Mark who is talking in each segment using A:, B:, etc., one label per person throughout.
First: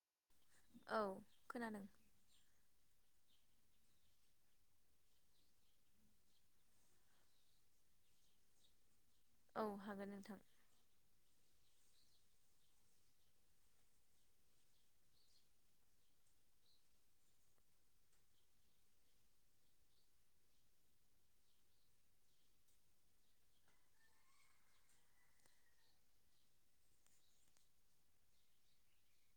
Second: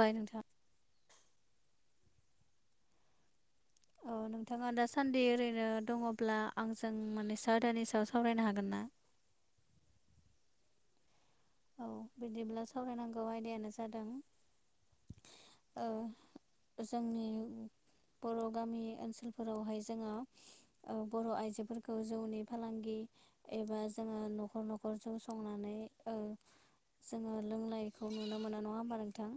A: बाय नोंथां
B: औ खोनादों।
A: औ। नोंथाङा दा सान्दि ओरैनो दङब्ला आंजों माने सा आदानि सायाव सावरायनो हागोन ना?
B: औ हागोन नोंथां।
A: औ बिदिब्ला सावरायनांगौ आयदायानो जादों ओ जोंनि। बर' गामि ओनसोलफोरावहाय जोङो ओ बर' आइजोफोरखौ जौनि फालांगि एबा जोङो न'खर न'खरजौ संनानै जोङो लोंनायखौ नुनो मोनो नङा होमबा नों नोंथां।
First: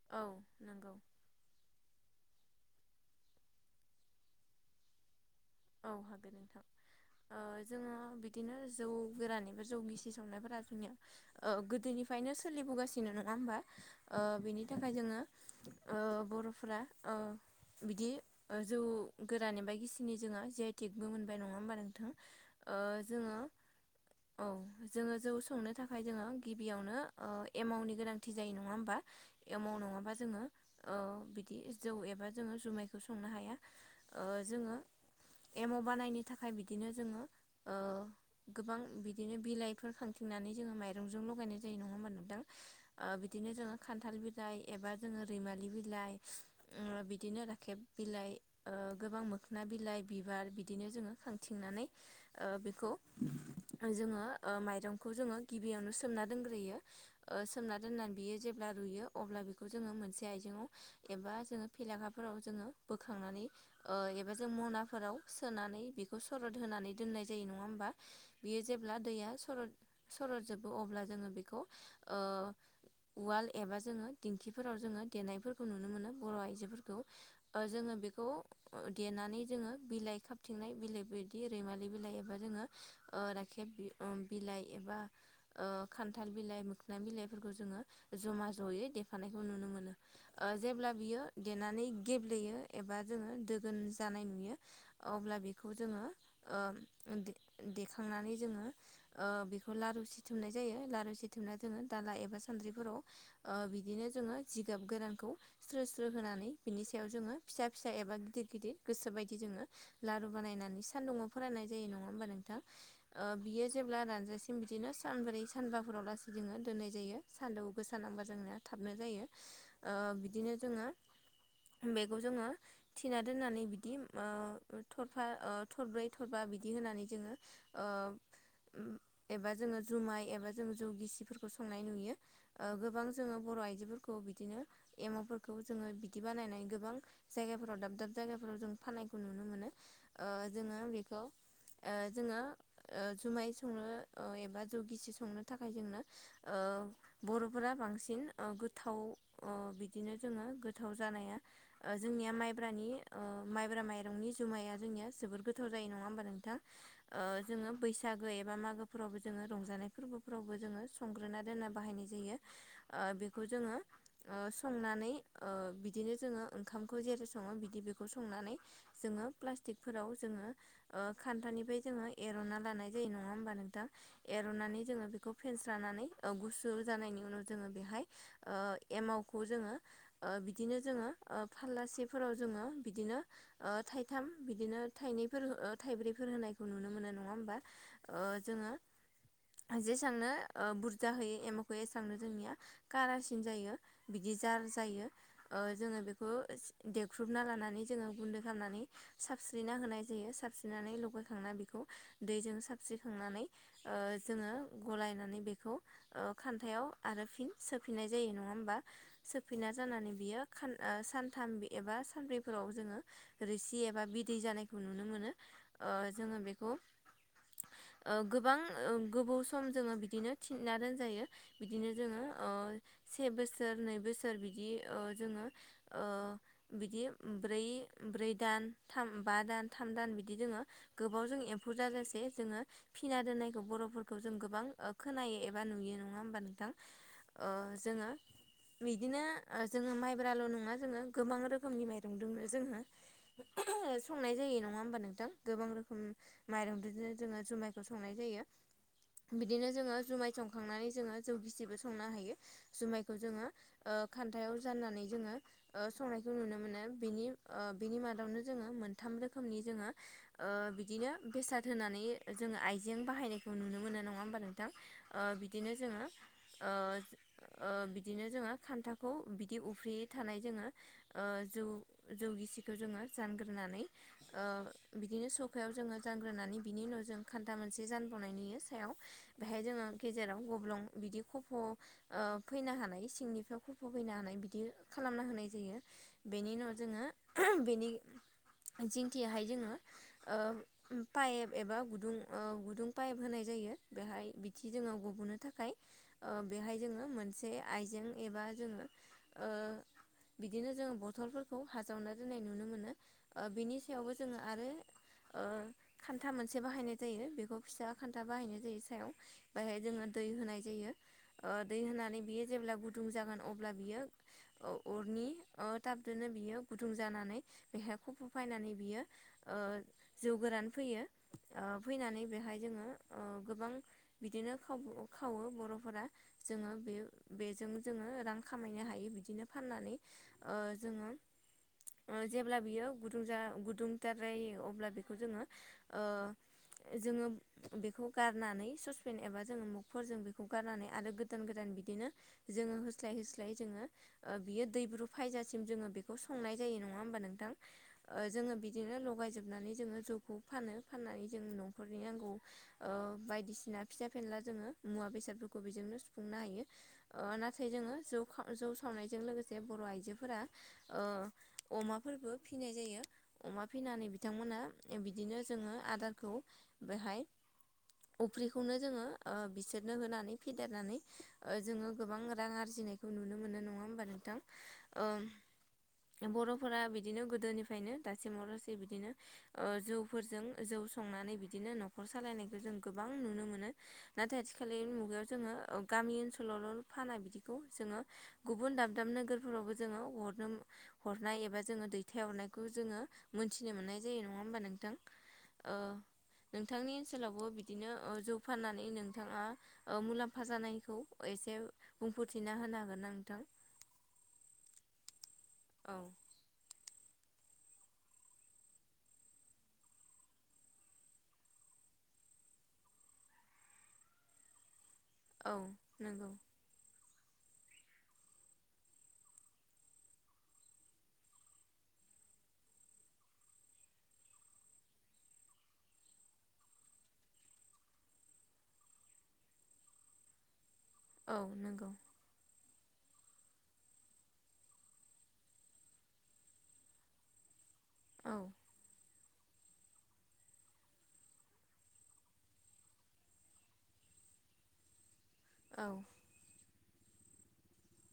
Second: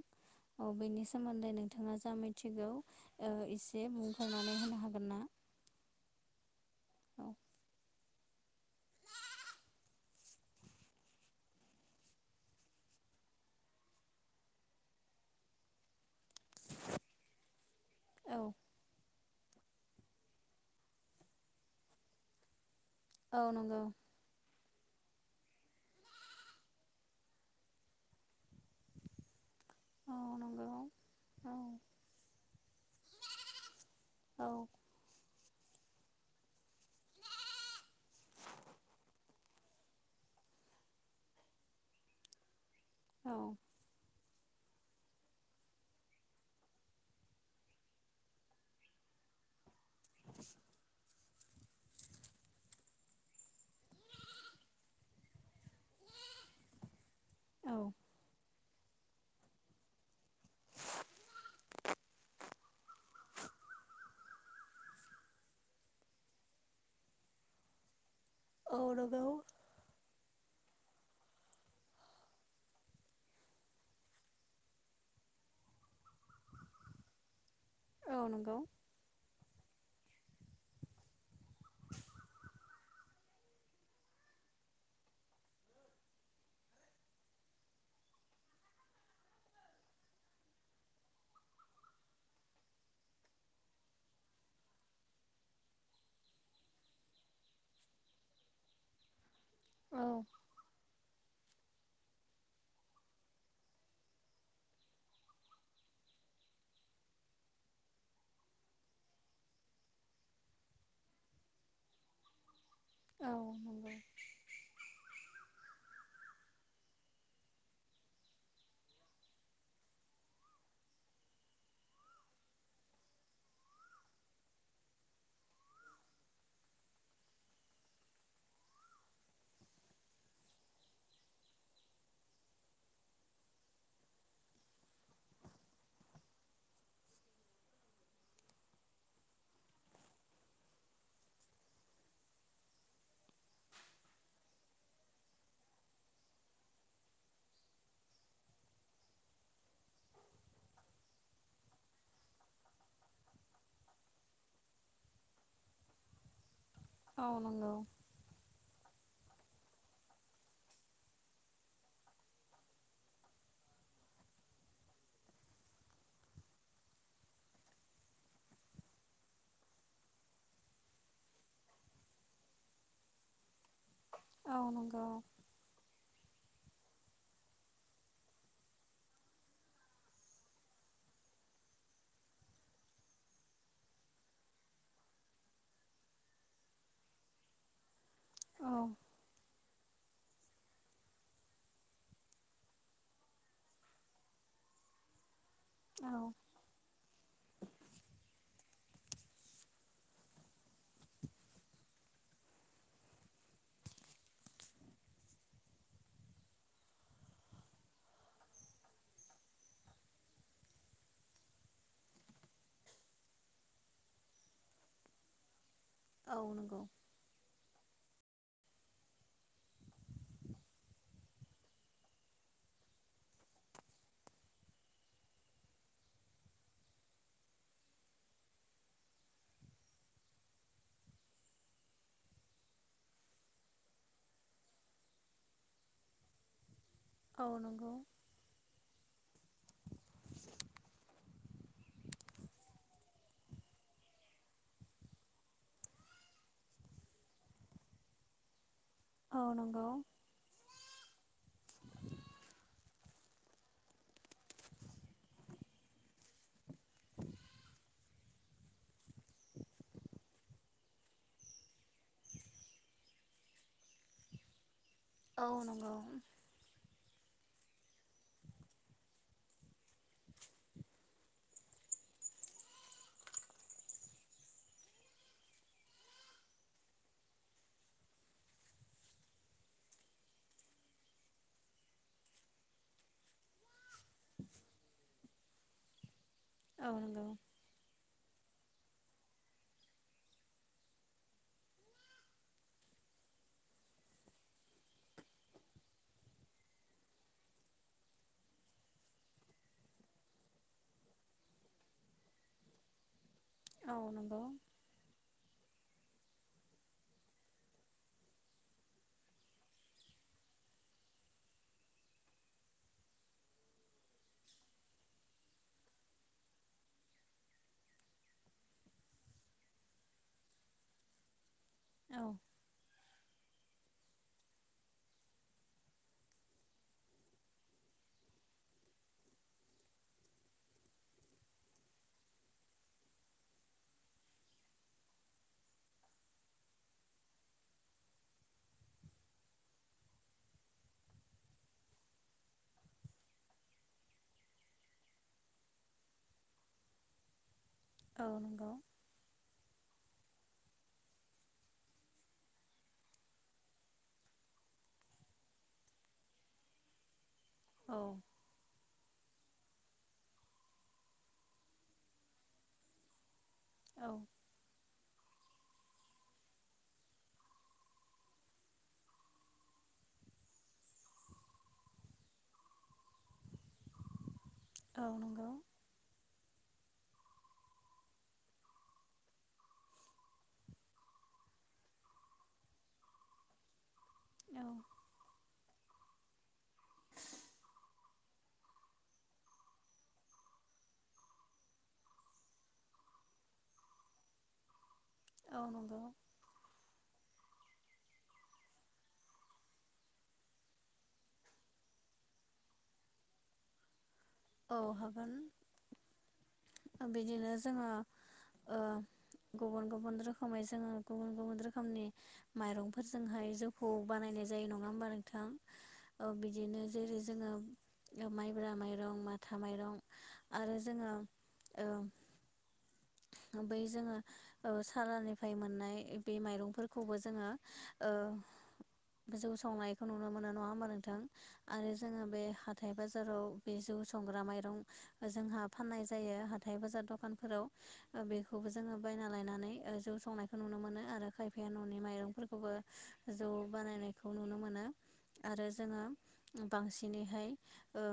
A: औ बेनि सोमोन्दै नोंथाङा जा मिथियो थिगौ एसे मखांनानै होनो हागोन ना?
B: औ हाागोन नोंथां।
A: औ
B: ओ जोङो बिदिनो जौ गोरानि एबा जौ गिसि संनायफोरा जोंनिया ओ गोदोनिफ्राय फ्रायनो सोलिबोगासिनो नङा होमबा? ओ बिनि थाखाय जोङो ओ बर'फोरा ओ बिदि
A: औ
B: ओ जौ गोरान एबा गिसिनि जोङो जि आइ थकबो मोनबाय नङा होमबा नोंथां? ओ जोङो
A: औ नंगौ।
B: औ जोङो जौ संनो थाखाय जोङो गिबियावनो ओ एमाउनि गोनांथि जायो नङा होमबा? एमाव नङाबा
A: औ
B: जोङो
A: नंगौ
B: ओ
A: औ
B: बिदि जौ एबा जोङो जुमायखौ संनो हाया ओ
A: औ
B: जोङो एममाव बानायनो थाखाय बिदिनोओ जोङो गोबां बिदिनो बिलाइफोर खांथि नानै जोङो माइरंजों लगायनाय जायो नङा होमबा नोंथां ओ
A: औ
B: बिदिनो जोङो खान्थाल बिलासपुर एबा जो रैमालि बिलाइ ओ बिदिनो राखेब बिलाइ ओ गोबां मोन मोखोना बिलाइ बिबार बिदिनो जोङो खांथिंनानै ओ बेखौ जोङो ओ माइरंखौ जोङो गिबियावनो सोमना दोनग्रोयो ओ सोमना
A: औ
B: दोनना ओ बियो जेब्ला जेब्ला रुयो अब्ला बेखौ जोङो मोनसे आइजेंआव एबा जोङो फेलाखााफोराव जोङो बोखांनानै ओ एबा ओ जों मनाफोराव सोनानै बेखौ सरद होनानै दोननाय जायो नङा होमबा? बियो
A: औ
B: जेब्ला
A: नंगौ
B: दैया सरद सरदजोबो अब्ला, जोङो बेखौ ओ उवाल एबा जोङो दिंखिफोराव जोङो देनायफोरखौ नुनो मोनो बर' आइजोफोरखौ। ओ जोङो
A: औ
B: बेखौ
A: नंगौ
B: देनानै जोङो बिलाइ खाबथिंनाय बिलाइफोर बिदि रैमालि बिलाइ एबा जोङो ओ ओम राखेब बिलाइ एबा ओ खान्थाल बिलाइ मोखोनां बिलाइफोरखौ जोङो ज'मा ज'यै देफानायखौ नुनो मोनो। जेब्ला बियो देनानै गेब्लेयो एबा जोङो दोगोन जानाय नुयो।
A: [inaudible]
B: अब्ला बेखौ जोङो खौ
A: औ
B: लारु सिथुमनाय जायो लारु सि थेबना दोङो दाला एबा सानद्रिफोराव ओ बिदिनो जोङो जिगाब गोरानखौ स्रो स्रो होनानै बिनि सायाव जोङो फिसा फिसा एबा गिदिर गिदिर गोसो बायदि दि जोङो लारु बानायनानै सानदुाव फोराननाय जायो नङा होमबा नोंथाङा?
A: औ
B: ओ बियो
A: नंगौ
B: जेब्ला रानजासिम बिदिनो सानब्रै सा सानबाफोराव लासै जोङो दोननाय जायो सान्दुं गोसा नांबा जोंनाया थाबनो जायो। ओ बिदिनो जोङो बेखौ जोङो थिना दोननानै बिदि ओ थरफा ओ थरब्रै थरफा बिदि होनानै जोङो ओ' उम एबा जोङो जुमाइ एबा जों जौ गिसिफोरखौ संनाय नुयो ओ गोबां जोङो बर' बर' आइजोफोरखौ बिदिनो एमावफोरखौ जोङो बिदि बानायनाय गोबां जायगाफोराव दाब दाब जायगाफोराव जों फानखौ नुनो मोनो ओ जोङोओ बेखौ ओ जोङो ओ जुमाय संनो ओ एबा जौ गिसि संनो थाखाय जोंनो ओ ओ बर'फोरा बांसिन ओ गोथाव ओ बिदिनो जोङो गोथाव जानाया ओ जोंनिया माइब्रानि ओ माइब्रा माइरंनि जुमाया जोंनिया जोबद गोथाव जायो नङा होमबा नोंथां? ओ
A: औ नंगौ
B: जोङो बैसागो एबा मागो फोरावबो जोङो रंजानाय फोरबोफोरावबो जोङो संग्रोना दोना बाहायनाय जायो। ओ बेखौ जोङो ओ संनानै ओ बिदिनो जोङो ओंखामखौ जेरै सङो बिदि बेखौ सं संनानै जोङो प्लसथिकफोर आव जोङो ओ खान्थनिफ्राय जोङो एरना लानाय जायो नङा होमबा नोंथां?
A: औ
B: एर'नानै
A: नंगौ
B: जोङो बेखौ फेनस्रनानै गुसु जानायनि उनाव जोङो बेहाय ओ एमावखौ जोङो ओ बिदिनो जोङो ओ फालासिफोराव जोङो बिदिनो ओ थाइथाम बिदिनो थाइनैफोर ओ थाइब्रैफोर होनायखौ नुनो मोनो नङा होमबा? ओ जोङो
A: औ
B: जेसेबांनो ओ बुरजा होययो एमखो होयो एसबांनो जोंनिया कारासिन जायो बिदि जा जायो ओ जों
A: औ
B: बेखौ देख्रुबना लानानै जोङा गुन्दै खालामनानै सारस्रिना होनया जायो सरास्रिना लगायखांना बेखौ दैजों स्रिखांनानै जोङो गलायनानै बेखौ खान्थायाव आरो फिन सो फिनाय जायो नङा होमबा सफैना जानानै बि ओ सानथाम एबा सब्रै फोराव जोङो रोसि एबा बिदै जानायखौ नुनो मोनो। ओ जोङो
A: औ
B: बेखौ
A: नंगौ
B: ओ गोबां गोबौ सम जोङो बिदिनो थिनना दोनजायो बिदिनो जोङो ओ से बोसोर नै बोसोर बिदि ओ जोङो ओ बिदि ब्रै ब्रै दान थाम बा दान थाम दान बिदि दोङो गोबाव जों एम्फै जाजासे बे जोङो फिना दोन्नायखौ बर'फोरखौ जों गोबां ओ खोनायो एबा नुयो नङा होमबा नोंथां?
A: औ
B: ओ
A: नंगौ
B: जोङो [unintelligible] बिदिनो जोङो माइब्राल' नङा जोङो गोबां रोखोमनि माइरं दङो जोङो संनाय जायो नङा होमबा नोंथां? गोबां रोखोम माइरं बिदिनो जोङो जुमाइखौ संनाय जायो।
A: औ
B: बिदिनो
A: नंगौ
B: जोङो जुमाय संखांनानै जोङो जौ गिसि संनो हायो जौखौ जोङो खान्दा साननानै जों ओ संनायखौ नुनो मोनो। बेनि ओ बिनि मादावनो जोङो मोनथाम रोखोमनि जोङो ओ बिदिनो बेसाद होनानै जोङो आइजें बाहायनायखौ नुनो मोनो नङा होमबा नोंथां? ओ
A: औ नंगौ औ
B: बिदिनो
A: नंगौ
B: जोङो ओ ओ बिदिनो जोङो खान्थाखौ बिदि उफ्रियै थानाय जोङो ओ जौ जौगिसिखौ जोङो जानग्रोनानै ओ बिदिनो सखायाव जोङो जानग्रोनानै बिनि जनाव जों खान्था मोनसे जानबावनाय नुयो सायाव बेहाय जोङो गेजेराव गब्लं बिदि खफ' ओ फैनो हानाय सिंनिफ्राय खुफा फैनो हानाय बिदि खालामना होनाय जायो बेनि उनाव
A: औ
B: जोङो
A: नंगौ
B: बेनि जिंखियाहाय जोङो पाइप एबा गुदुं गुदुं पाइप होनाय जायो बेवहाय बिदि गब'नो ओ बहाय जोंङो मोनसे आइजें एबा दा जोङो ओ
A: [inaudible]
B: बिदिनो जोङो बथलफोर खौ हाजावना दोन्नाय नुनो मोनो ओ बिनि
A: औ
B: सायावबो जोङो
A: नंगौ
B: आरो ओ खान्था मोनसे बाहायनाय जायो बेखौ फिसा खान्था बाहायनाय जायो सायाव बेायहाय जोङो दै होनाय जायो। ओ दै होनानै बियो जेब्ला गुदुं जागोन अब्ला बियो अ-अरनि ओ दाब बिदिनो बियो गुदुं जानानै बेहाय खफ' फायनानै बियो ओ जौ गोरान फैयो। ओ
A: औ
B: फैनानै बेहाय जोङो ओ गोबां बिदिनो खाव-खावो बर'फोरा जोङो बे बेजों जोङो रां खामायनो हायो बिदिनो फाननानै ओ जोङो ओ जेब्ला बियो गुदुं जा गुदुं जाद्रायो अब्ला बेखौ जोङो ओ जोङो बेखौ गारनानै ससपेन एबा जोङो मुगफोरजों बेखौ गारनानै आरो गोदान गोदान बिनो जोङो होसलाय होसलाय जोङो ओ दैब्रु फैयजा सिम बेखौ संनाय जायो नङा हबा नोंथां
A: औ
B: जोंङो
A: नंगौ
B: बिदिनो लगायोबनानै जोङो जौखौ फानो फाननानै जों न'खरनि नांगौ ओ बायदिसिना फिसा फेनला जोङो मुवा बेसादफोरखौ बेजोंनो सुफुंनो हायो ओ ना थाय
A: औ
B: जोङो जौ खा- जौ सावनायजों लोगोसे बर' आइजो फोरा ओ अमाफोरबो फिनाय जायो अमा फिनानै बिथांमोना बिदिनो जोङो आदारखौ बेहाय अफ्रिखौनो जोङो ओ बिसोरनो होनानै फेदेरनानै ओ जोङो गोबां रां आरजि नायखौ नुनो मोनो नंङा होनब्ला नोंथां ओ बर' फोर बिदिनो गोदोनिफ्रायनो दासिमाव लासै बिदिनो ओ जौफोरजों जौ संनानै बिदिनो बिदिनो न'खर सालायनायखौ जों गोबां नुनो मोनो नाथाय आथिखाल मुगायाव जोङो गामि ओनसोलावल' फाना बिदिखौ जोङो गुबुन दाब दाब नोगोरफोरावबो जोङो हरनो हरनाय एबा जोङो दैथायहरनायखौ जोङो मोनथिनो मोननाय जायो नङा होमबा नोंथां ओ
A: नंगौ
B: नोंथांनि ओनसोलावबो बिदिनो जौ फाननानै नोंथाङा ओ मुलाम्फा जानायखौ एसे बुंफोरथिना होनो हागोन ना नोंथां
A: औ हागोन
B: औ
A: बिदिनो जोङो ओ गुबुन गुबुन रोखोमै जोङो गुबुन गुबुन रोखोमनि माइरंफोरजोंहाय जौखौ बानायनाय जायो नङा। होमबा नोंथां
B: औ
A: औ
B: नंगौ
A: बिदिनो जेरै जोङो माइब्रा माइरं मा था माइरं आरो जोङो ओ बै जोङो ओ सालानिफ्राय मोननाय बे माइरंफोरखौबो जोङो ओ जौ सावनायखौ नुनो मोनो नङा होमबा नोंथां
B: औ नंगौ
A: आरो जोङो बे हाथाय बाजाराव बे जौ जौ संग्रा माइरं जोंहा फाननाय जायो हाथाइ बाजार दखानफोराव
B: औ
A: बेखौबो जोङो बायना लायनानै जौ संनायखौ नुनो मोनो आरो खायफाया न'नि माइरंफोरखौबो जौ बानायनायखौ नुनो मोनो आरो
B: औ
A: जोङो बांसिनैहाय ओ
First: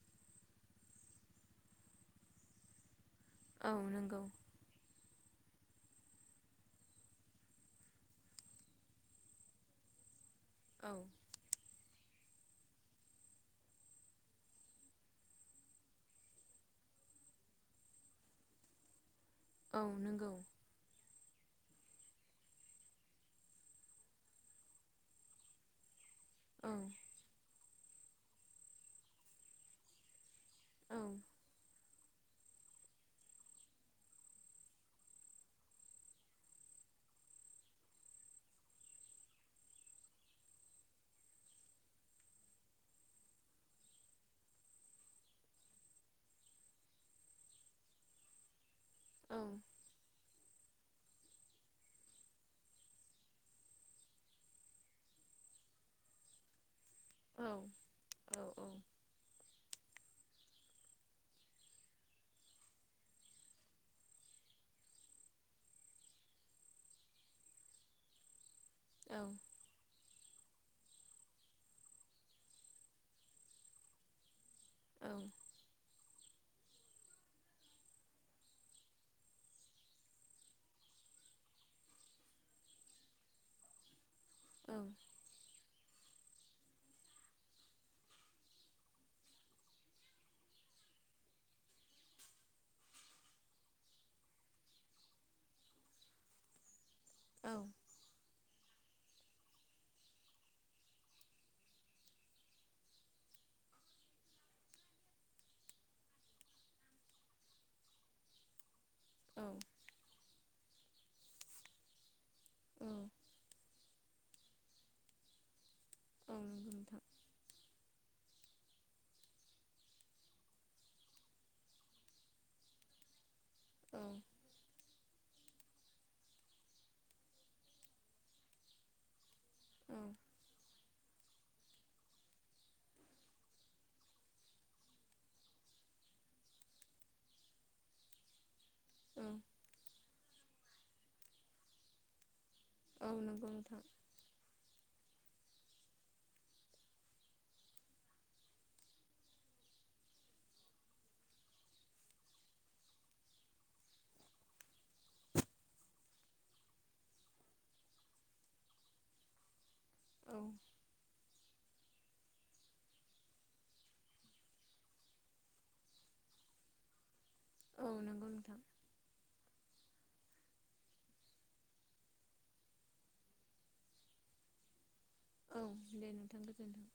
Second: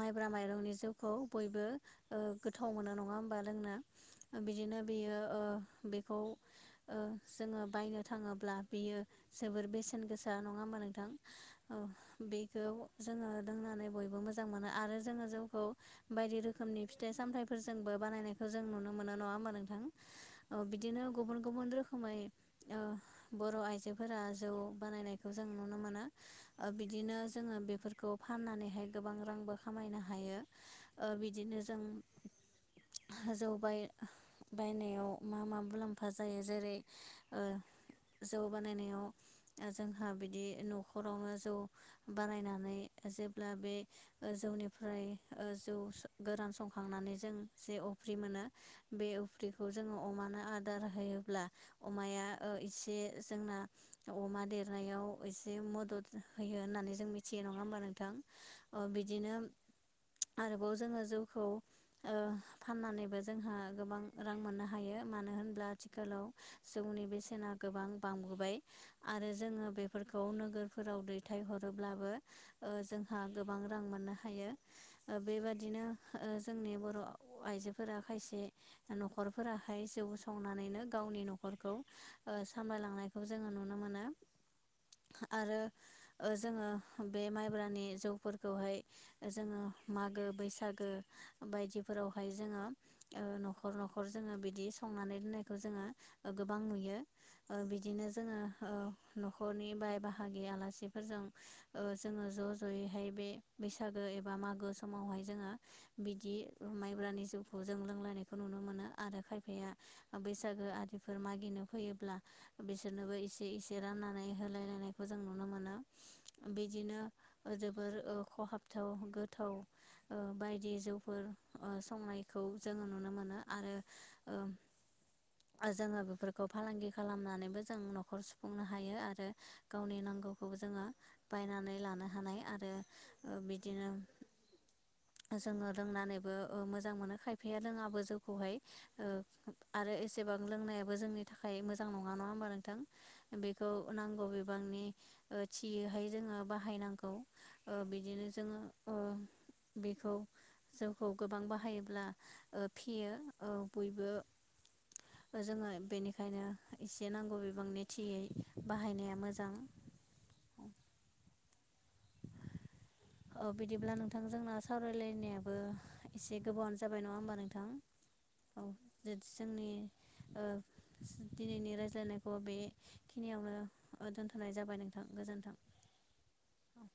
A: माइब्रा माइरंनि जिउखौ बयबो ओ गोथाव मोनो नङा बा
B: औ
A: लोंना
B: नंगौ
A: बिदिनो बेयो ओ बेखौ ओ जोङो बायनो थाङोब्ला बियो जोबोर बेसेन गोसा नङा होमबा
B: औ
A: नोंथां औ बेखौ जोङो लोंनानै बयबो मोजां मोनो आरो जोङो जौखौ बायदि रोखोमनि फिथाइ सामथफोरजोंबो बानायनायखौ जों नुनो मोनो नङा हबा नोंथां
B: औ नंगौ
A: बिदिनो गुबुन गुबु गुबुन रोखोमै ओ बर' आइजोफोरा जौ बानायनायखौ जों नुनो मोना
B: औ
A: बिदिनो जोङो बेफोरखौ फाननानैहाय गोबां रांबो खामायनो हायो
B: औ
A: ओ बिदिनो जों जौबाय बायनायाव मा मा मुलाम्फा जायो जेरै ओ जौ बानायनायाव जोंहा बिदि न'खरावनो जौ बानायनानै जेब्ला बे जौनिफ्राय जौ गोरान संखांनानै जों जे अफ्रि मोनो बे
B: औ
A: अफ्रिखौ जोङो अमानो आरो आदार होयोब्ला अमाया एसे जोंना अमा देरनायाव एसे मदद होयो होननानै जों मिथियो
B: औ
A: नङा हबा नोंथां
B: औ
A: बिदिनो जोङो जौखौ फाननानैबो जोंहा गोबां रां मोननो हायो मानो होनब्ला आथिखालाव जौनि बेसेना गोबां बांबोबाय आरो जोङो बेफोरखौ गाव नोगोरफोराव दैथायहरोब्लाबो ओ जोंहा गोबां रां मोननो हायो। बेबादिनो ओ जोंनि बर' आइजोफोरा खायसे न'खरफोराहाय जौ संनानैनो गावनि न'खरखौ सामलायलांनायखौ जोङो नुनो मोनो आरो। जोङो बे माइब्रानि जौफोरखौहाय जोङो मागो बैसागो बायदि फोरावहाय जोङो ओ न'खर न'खर जोङो बिदि संनानै दोननायखौ जोङो गोबां नुयो। ओ बिदिनो जोङो ओ न'खरनि बाय बाहागि आलासिफोरजों ओ जोङो ज' ज'यैहाय बे बैसागो एबा मागो समावहाय जोङो बिदि माइब्रानि जौखौ जों लोंलायनायखौ नुनो मोनो आरो खायफाया बे बैसागो आरिफोर मागिनो फैयोब्ला बिसोरनोबो एसे एसे रानना नै होलायलायनायखौ जों नुनो मोनो बिदिनो जोबोर ओ खहाबथाव गोथाव ओ बायदि जौफोर संनायखौ जोङो नुनो मोनो आ
B: औ
A: [inaudible] जोङो बेफोरखौ फालांगि खालामनानैबो जों न'खर सुफुंनो हायो आरो गावनि नांगौखौ जोङो बायनानै लानो हानाय आरो बिदिनो जोङो रोंनानै बो ओ मोजां मोनो खायफाया रोङाबो जौखौहाय ओ आरो एसेबा लोंनायाबो जोंनि थाखाय मोजां नङा नङा होमबा नोंथां
B: औ नंगौ
A: बेखौ
B: नोंथां
A: नांगौ बिबांनि थियैहाय जोङो बाहायनांगौ ओ बिदिनो जोङो ओ बेखौ जों खौ गोबां बाहायोब्ला फेयो ओ बयबो जोङो बेनिखायनो एसे नांगौ बिबांनि थियै बाहायनाया मोजां
B: औ
A: [inaudible] अ बिदिब्ला नोंथां जोंना सावरायलायनायाबो एसे गोबावानो जाबाय नङा होमबा नोंथां
B: औ नंगौ औ नंगौ नोंथां
A: औ जो जोंनि ओ दिनैनि रायलायनायखौ बेखिनियावनो ओ दोनथ'नाय जाबाय नों
B: औ दे नोंथां गोजोन्थों